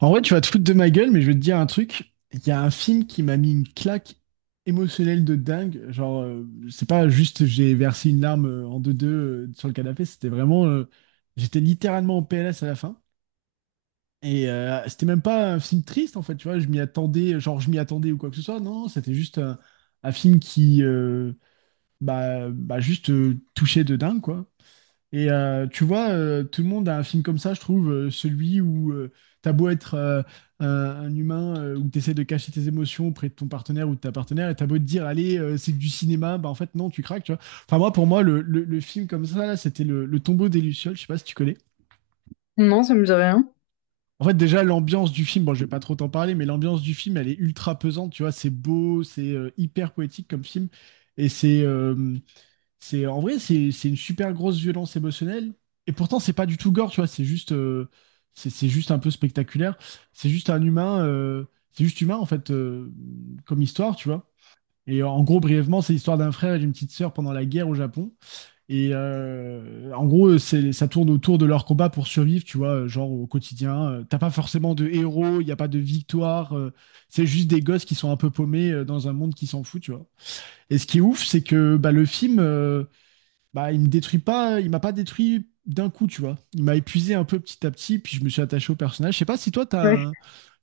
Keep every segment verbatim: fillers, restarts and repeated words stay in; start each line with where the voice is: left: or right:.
right: En vrai, tu vas te foutre de ma gueule, mais je vais te dire un truc. Il y a un film qui m'a mis une claque émotionnelle de dingue. Genre, euh, c'est pas juste j'ai versé une larme euh, en deux-deux euh, sur le canapé, c'était vraiment, euh, j'étais littéralement en P L S à la fin. Et euh, c'était même pas un film triste, en fait, tu vois. Je m'y attendais, genre, je m'y attendais ou quoi que ce soit. Non, c'était juste un, un film qui. euh, bah, bah, juste euh, touchait de dingue, quoi. Et euh, tu vois, euh, tout le monde a un film comme ça, je trouve, euh, celui où euh, t'as beau être euh, un, un humain, euh, où t'essaies de cacher tes émotions auprès de ton partenaire ou de ta partenaire, et t'as beau te dire, allez, euh, c'est que du cinéma, bah en fait, non, tu craques, tu vois. Enfin, moi, pour moi, le, le- le film comme ça, là, c'était le, le Tombeau des Lucioles, je sais pas si tu connais.
left: Non, ça me dit rien.
right: En fait, déjà, l'ambiance du film, bon, je vais pas trop t'en parler, mais l'ambiance du film, elle est ultra pesante, tu vois, c'est beau, c'est euh, hyper poétique comme film, et c'est, euh, c'est, en vrai, c'est c'est une super grosse violence émotionnelle. Et pourtant, c'est pas du tout gore, tu vois. C'est juste, euh, c'est c'est juste un peu spectaculaire. C'est juste un humain, euh, c'est juste humain en fait, euh, comme histoire, tu vois. Et en gros, brièvement, c'est l'histoire d'un frère et d'une petite sœur pendant la guerre au Japon. Et euh, en gros, c'est, ça tourne autour de leur combat pour survivre, tu vois, genre au quotidien. Euh, T'as pas forcément de héros, il n'y a pas de victoire. Euh, c'est juste des gosses qui sont un peu paumés euh, dans un monde qui s'en fout, tu vois. Et ce qui est ouf, c'est que bah, le film, euh, bah, il me détruit pas, il m'a pas détruit d'un coup, tu vois. Il m'a épuisé un peu petit à petit, puis je me suis attaché au personnage. Je sais pas si toi, t'as
left: Ouais.
right: un,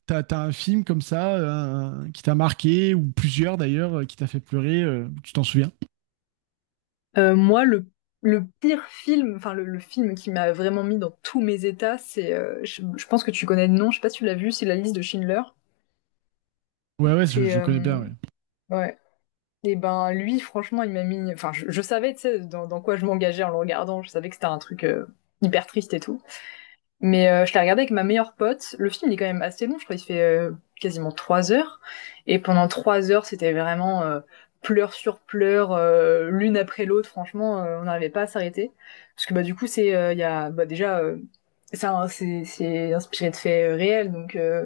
right: t'as, t'as un film comme ça euh, un- qui t'a marqué, ou plusieurs d'ailleurs, euh, qui t'a fait pleurer, euh, tu t'en souviens?
left: Euh, moi, le, le pire film, enfin le, le film qui m'a vraiment mis dans tous mes états, c'est, euh, je, je pense que tu connais le nom, je sais pas si tu l'as vu, c'est La liste de Schindler.
right: Ouais, ouais, je,
left: C'est,
right: je
left: euh,
right: connais bien, ouais.
left: ouais. Et ben lui, franchement, il m'a mis, enfin je, je savais, tu sais, dans, dans quoi je m'engageais en le regardant, je savais que c'était un truc euh, hyper triste et tout. Mais euh, je l'ai regardé avec ma meilleure pote. Le film il est quand même assez long, je crois il fait euh, quasiment trois heures. Et pendant trois heures, c'était vraiment euh, pleurs sur pleurs, euh, l'une après l'autre. Franchement, euh, on n'arrivait pas à s'arrêter. Parce que bah, du coup, c'est euh, il y a, bah, déjà, euh, c'est un- c'est c'est inspiré de faits euh, réels. Donc euh,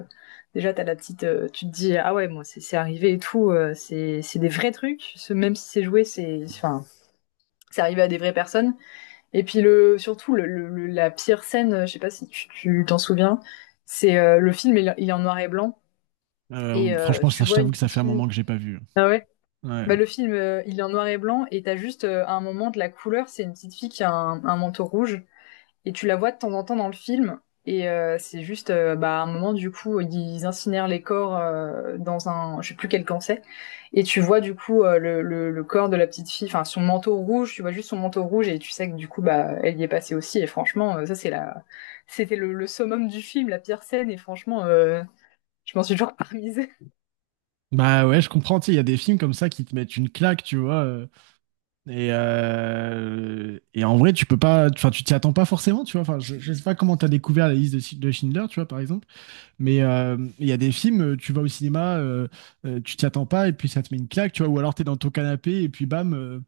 left: déjà, t'as la petite, euh, tu te dis, ah ouais, bon, c'est c'est arrivé et tout. Euh, c'est c'est des vrais trucs. Ce- Même si c'est joué, c'est enfin, c'est arrivé à des vraies personnes. Et puis le, surtout le, le- la pire scène, je sais pas si tu tu t'en souviens, c'est euh, le film il, il est en noir et blanc et
right: Euh,
left: euh,
right: franchement,
left: tu
right: ça, je
left: vois une
right: t'avoue que ça
left: petite
right: fait un
left: fille.
right: moment que j'ai pas vu, hein.
left: Ah ouais. Bah
right: Ouais.
left: le film euh, il est en noir et blanc et t'as juste euh, à un moment de la couleur, c'est une petite fille qui a un, un manteau rouge et tu la vois de temps en temps dans le film. Et euh, c'est juste, euh, bah, à un moment, du coup, ils incinèrent les corps euh, dans un, je sais plus quel camp c'est. Et tu vois, du coup, euh, le, le, le corps de la petite fille, enfin, son manteau rouge, tu vois juste son manteau rouge et tu sais que, du coup, bah, elle y est passée aussi. Et franchement, euh, ça, c'est la, c'était le, le summum du film, la pire scène. Et franchement, euh, je m'en suis toujours parmisée.
right: Bah ouais, je comprends, tu sais, il y a des films comme ça qui te mettent une claque, tu vois. euh, et, euh, et en vrai, tu peux pas, enfin, tu t'y attends pas forcément, tu vois. Enfin, je, je sais pas comment t'as découvert la liste de, de Schindler, tu vois, par exemple. Mais euh, il y a des films, euh, tu vas au cinéma, euh, euh, tu t'y attends pas et puis ça te met une claque, tu vois, ou alors t'es dans ton canapé et puis bam. euh.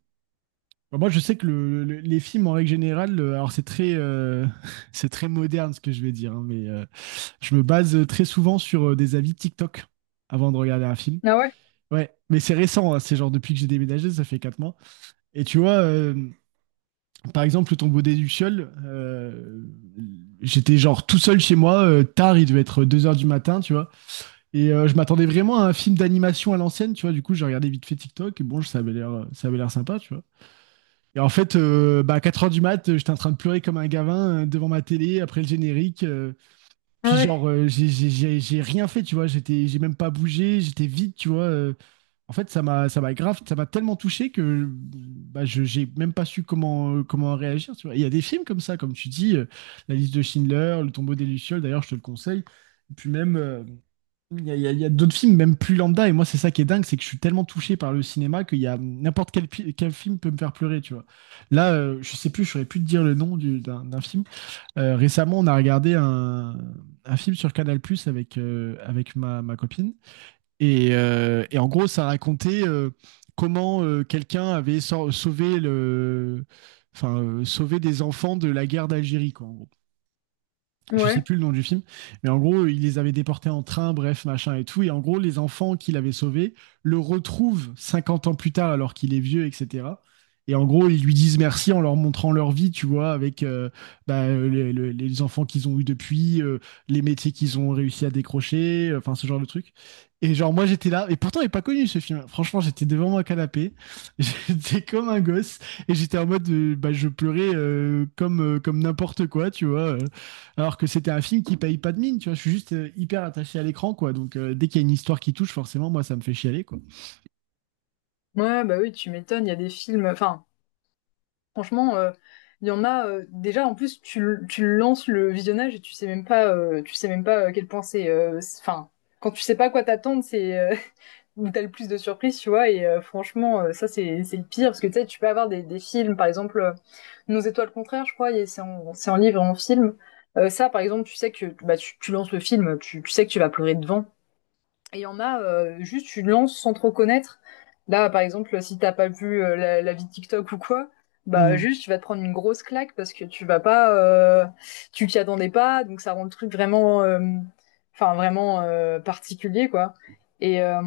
right: Bon, moi, je sais que le- le- les films en règle générale, euh, alors c'est très, euh, c'est très moderne ce que je vais dire, hein, mais euh, je me base euh, très souvent sur euh, des avis TikTok avant de regarder un film.
left: Ah ouais?
right: Ouais, mais c'est récent, hein, c'est genre depuis que j'ai déménagé, ça fait quatre mois. Et tu vois, euh, par exemple, le Tombeau des Lucioles, euh, j'étais genre tout seul chez moi, euh, tard, il devait être deux heures du matin, tu vois. Et euh, je m'attendais vraiment à un film d'animation à l'ancienne, tu vois. Du coup, j'ai regardé vite fait TikTok et bon, ça avait l'air, ça avait l'air sympa, tu vois. Et en fait, euh, bah, à quatre heures du mat, euh, j'étais en train de pleurer comme un gavin euh, devant ma télé après le générique. Euh, puis
left: Ouais.
right: genre, euh, j'ai j'ai- j'ai- j'ai rien fait, tu vois. J'étais, j'ai même pas bougé, j'étais vide, tu vois. euh. En fait, ça m'a, ça m'a grave, ça m'a tellement touché que bah, je, j'ai même pas su comment, euh, comment réagir, tu vois. Il y a des films comme ça, comme tu dis, euh, La liste de Schindler, Le Tombeau des Lucioles, d'ailleurs, je te le conseille. Et puis même. Euh, il y a, il y a- il y a d'autres films, même plus lambda, et moi, c'est ça qui est dingue, c'est que je suis tellement touché par le cinéma qu'il y a n'importe quel, pi- quel film peut me faire pleurer, tu vois. Là, euh, je sais plus, je saurais plus te dire le nom du- d'un d'un film. Euh, récemment, on a regardé un, un film sur Canal+ avec euh, avec ma, ma copine, et, euh, et en gros, ça racontait euh, comment euh, quelqu'un avait sau- sauvé le, enfin, euh, sauvé des enfants de la guerre d'Algérie, quoi, en gros, je
left: Ouais.
right: sais plus le nom du film, mais en gros, il les avait déportés en train, bref, machin et tout. Et en gros, les enfants qu'il avait sauvés le retrouvent cinquante ans plus tard alors qu'il est vieux, et cetera. Et en gros, ils lui disent merci en leur montrant leur vie, tu vois, avec euh, bah, le- le- les enfants qu'ils ont eus depuis, euh, les métiers qu'ils ont réussi à décrocher, euh, enfin ce genre de truc. Et genre, moi j'étais là, et pourtant il n'est pas connu ce film. Franchement, j'étais devant mon canapé, j'étais comme un gosse, et j'étais en mode, euh, bah, je pleurais euh, comme, euh, comme n'importe quoi, tu vois. euh. Alors que c'était un film qui paye pas de mine, tu vois. Je suis juste euh, hyper attaché à l'écran, quoi. Donc euh, dès qu'il y a une histoire qui touche, forcément, moi, ça me fait chialer, quoi.
left: Ouais, bah oui, tu m'étonnes, il y a des films, enfin, franchement, euh, il y en a euh, déjà en plus tu, l- tu lances le visionnage et tu sais même pas euh, tu sais même pas à quel point c'est euh, c'est- enfin quand tu sais pas à quoi t'attendre, c'est euh, où t'as le plus de surprises, tu vois et euh, franchement euh, ça c'est c'est le pire parce que tu sais tu peux avoir des, des films par exemple euh, Nos étoiles contraires, je crois, et c'est en c'est en livre et en film. Euh, ça par exemple, tu sais que bah tu, tu lances le film, tu, tu sais que tu vas pleurer devant et il y en a, euh, juste tu lances sans trop connaître. Là, par exemple, si t'as pas vu euh, la, la vie de TikTok ou quoi, bah
right: Mm.
left: juste tu vas te prendre une grosse claque parce que tu vas pas, euh, tu t'y attendais pas, donc ça rend le truc vraiment, euh, enfin vraiment euh, particulier quoi. Et, euh,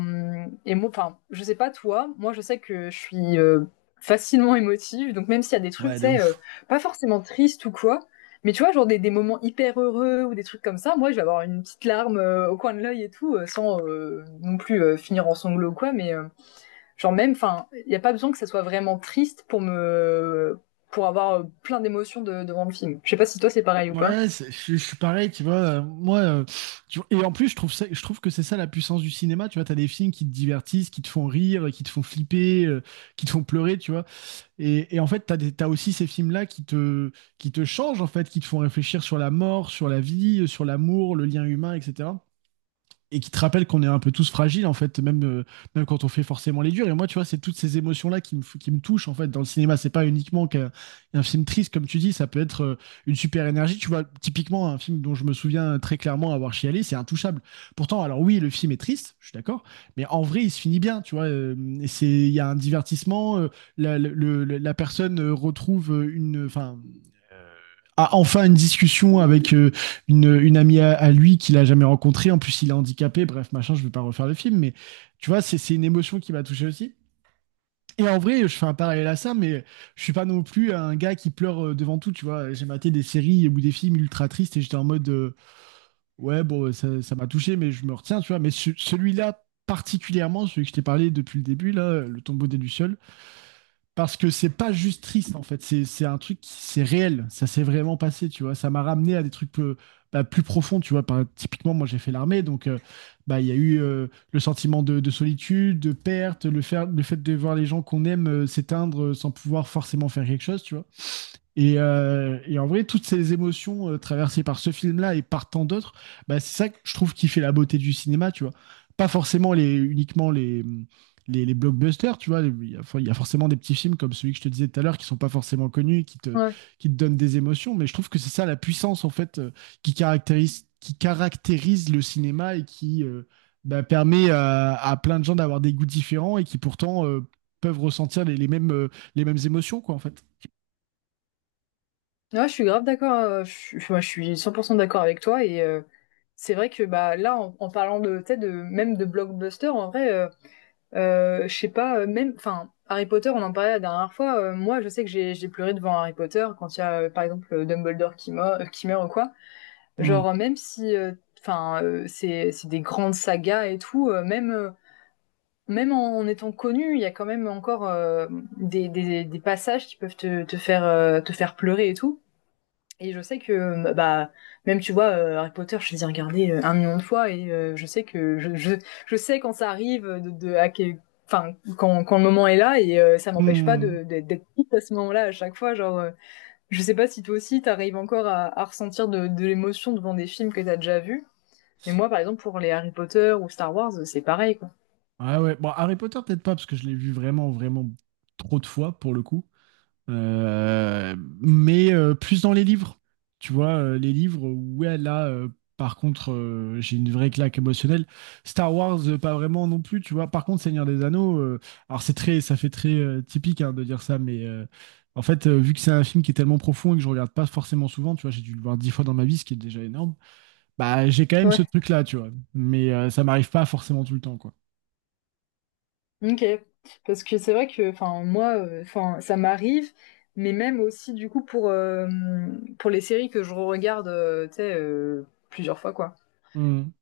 left: et moi, enfin, je sais pas toi, moi je sais que je suis euh, facilement émotive, donc même s'il y a des trucs,
right: Ouais,
left: tu
right: de
left: sais, euh,
right: ouf.
left: pas forcément tristes ou quoi, mais tu vois, genre des, des moments hyper heureux ou des trucs comme ça, moi je vais avoir une petite larme euh, au coin de l'œil et tout, euh, sans euh, non plus euh, finir en sanglots ou quoi, mais euh, genre même, enfin, il n'y a pas besoin que ça soit vraiment triste pour me pour avoir euh, plein d'émotions de- devant le film. Je sais pas si toi c'est pareil ou pas.
right: Ouais, c'est- je je suis pareil, tu vois. euh, Moi, euh, tu vois, et en plus, je trouve ça, je trouve que c'est ça la puissance du cinéma. Tu vois, t'as des films qui te divertissent, qui te font rire, qui te font flipper, euh, qui te font pleurer, tu vois. Et, et en fait, t'as des, t'as aussi ces films-là qui te, qui te, changent, en fait, qui te font réfléchir sur la mort, sur la vie, euh, sur l'amour, le lien humain, et cetera Et qui te rappelle qu'on est un peu tous fragiles, en fait, même euh, même quand on fait forcément les durs. Et moi, tu vois, c'est toutes ces émotions là qui me f- qui me touchent, en fait, dans le cinéma. C'est pas uniquement qu'un un film triste, comme tu dis, ça peut être euh, une super énergie, tu vois. Typiquement, un film dont je me souviens très clairement avoir chialé, c'est Intouchable. Pourtant, alors, oui, le film est triste, je suis d'accord, mais en vrai, il se finit bien, tu vois, euh, et c'est, il y a un divertissement, euh, la, le- le- la personne euh, retrouve, euh, une enfin a enfin une discussion avec euh, une, une amie à, à lui qu'il a jamais rencontrée. En plus, il est handicapé. Bref, machin, je ne vais pas refaire le film, mais tu vois, c'est c'est une émotion qui m'a touché aussi. Et en vrai, je fais un parallèle à ça, mais je suis pas non plus un gars qui pleure euh, devant tout, tu vois. J'ai maté des séries ou des films ultra tristes et j'étais en mode, euh, ouais, bon, euh, ça, ça m'a touché, mais je me retiens, tu vois. Mais ce- celui-là, particulièrement, celui que je t'ai parlé depuis le début, là, euh, Le Tombeau des Lucioles, parce que c'est pas juste triste, en fait, c'est c'est un truc qui, c'est réel, ça s'est vraiment passé, tu vois, ça m'a ramené à des trucs plus, bah, plus profonds, tu vois. Par, typiquement, moi j'ai fait l'armée, donc euh, bah il y a eu euh, le sentiment de, de solitude, de perte, le, faire, le fait de voir les gens qu'on aime euh, s'éteindre euh, sans pouvoir forcément faire quelque chose, tu vois. Et, euh, et en vrai, toutes ces émotions euh, traversées par ce film-là et par tant d'autres, bah, c'est ça que je trouve qui fait la beauté du cinéma, tu vois. Pas forcément les, uniquement les, les, les blockbusters, tu vois. Il y a, for- il y a forcément des petits films comme celui que je te disais tout à l'heure qui sont pas forcément connus, et qui te,
left: Ouais.
right: qui te donnent des émotions, mais je trouve que c'est ça la puissance, en fait, euh, qui caractérise, qui caractérise le cinéma et qui euh, bah, permet à, à plein de gens d'avoir des goûts différents et qui pourtant euh, peuvent ressentir les, les mêmes, euh, les mêmes émotions, quoi, en fait.
left: Ouais, je suis grave d'accord, euh, je, suis- moi, je suis cent pour cent d'accord avec toi et euh, c'est vrai que bah là en, en parlant de, tu sais, de même de blockbuster en vrai euh, Euh, je sais pas, euh, même, enfin, Harry Potter, on en parlait la dernière fois. Euh, moi, je sais que j'ai j'ai pleuré devant Harry Potter quand il y a, euh, par exemple, euh, Dumbledore qui meurt, euh, qui meurt ou quoi. Genre, euh, même si, euh, enfin, euh, c'est c'est des grandes sagas et tout, euh, même euh, même en, en étant connu, il y a quand même encore euh, des, des des passages qui peuvent te te faire euh, te faire pleurer et tout. Et je sais que, euh, bah, même tu vois, euh, Harry Potter, je les ai regardés euh, un million de fois et euh, je sais que je, je, je sais quand ça arrive, de, de à quel- enfin, quand, quand le moment est là et euh, ça m'empêche pas
right: Hmm.
left: de, de- d'être triste à ce moment-là à chaque fois. Genre, euh, je sais pas si toi aussi t'arrives encore à, à ressentir de, de l'émotion devant des films que t'as déjà vus. Mais moi, par exemple, pour les Harry Potter ou Star Wars, c'est pareil, quoi.
right: Ah ouais. Bon, Harry Potter, peut-être pas, parce que je l'ai vu vraiment, vraiment trop de fois pour le coup. Euh, mais euh, plus dans les livres. Tu vois, euh, les livres, ouais, là, euh, par contre, euh, j'ai une vraie claque émotionnelle. Star Wars, euh, pas vraiment non plus, tu vois. Par contre, Seigneur des Anneaux, euh, alors c'est très, ça fait très euh, typique, hein, de dire ça, mais euh, en fait, euh, vu que c'est un film qui est tellement profond et que je regarde pas forcément souvent, tu vois, j'ai dû le voir dix fois dans ma vie, ce qui est déjà énorme, bah j'ai quand même ce
left: Ouais.
right: truc-là, tu vois. Mais euh, ça m'arrive pas forcément tout le temps, quoi.
left: Ok, parce que c'est vrai que, enfin, moi, euh, enfin, ça m'arrive, mais même aussi, du coup, pour, euh, pour les séries que je regarde, tu sais, euh, plusieurs fois, quoi.
right: Hmm.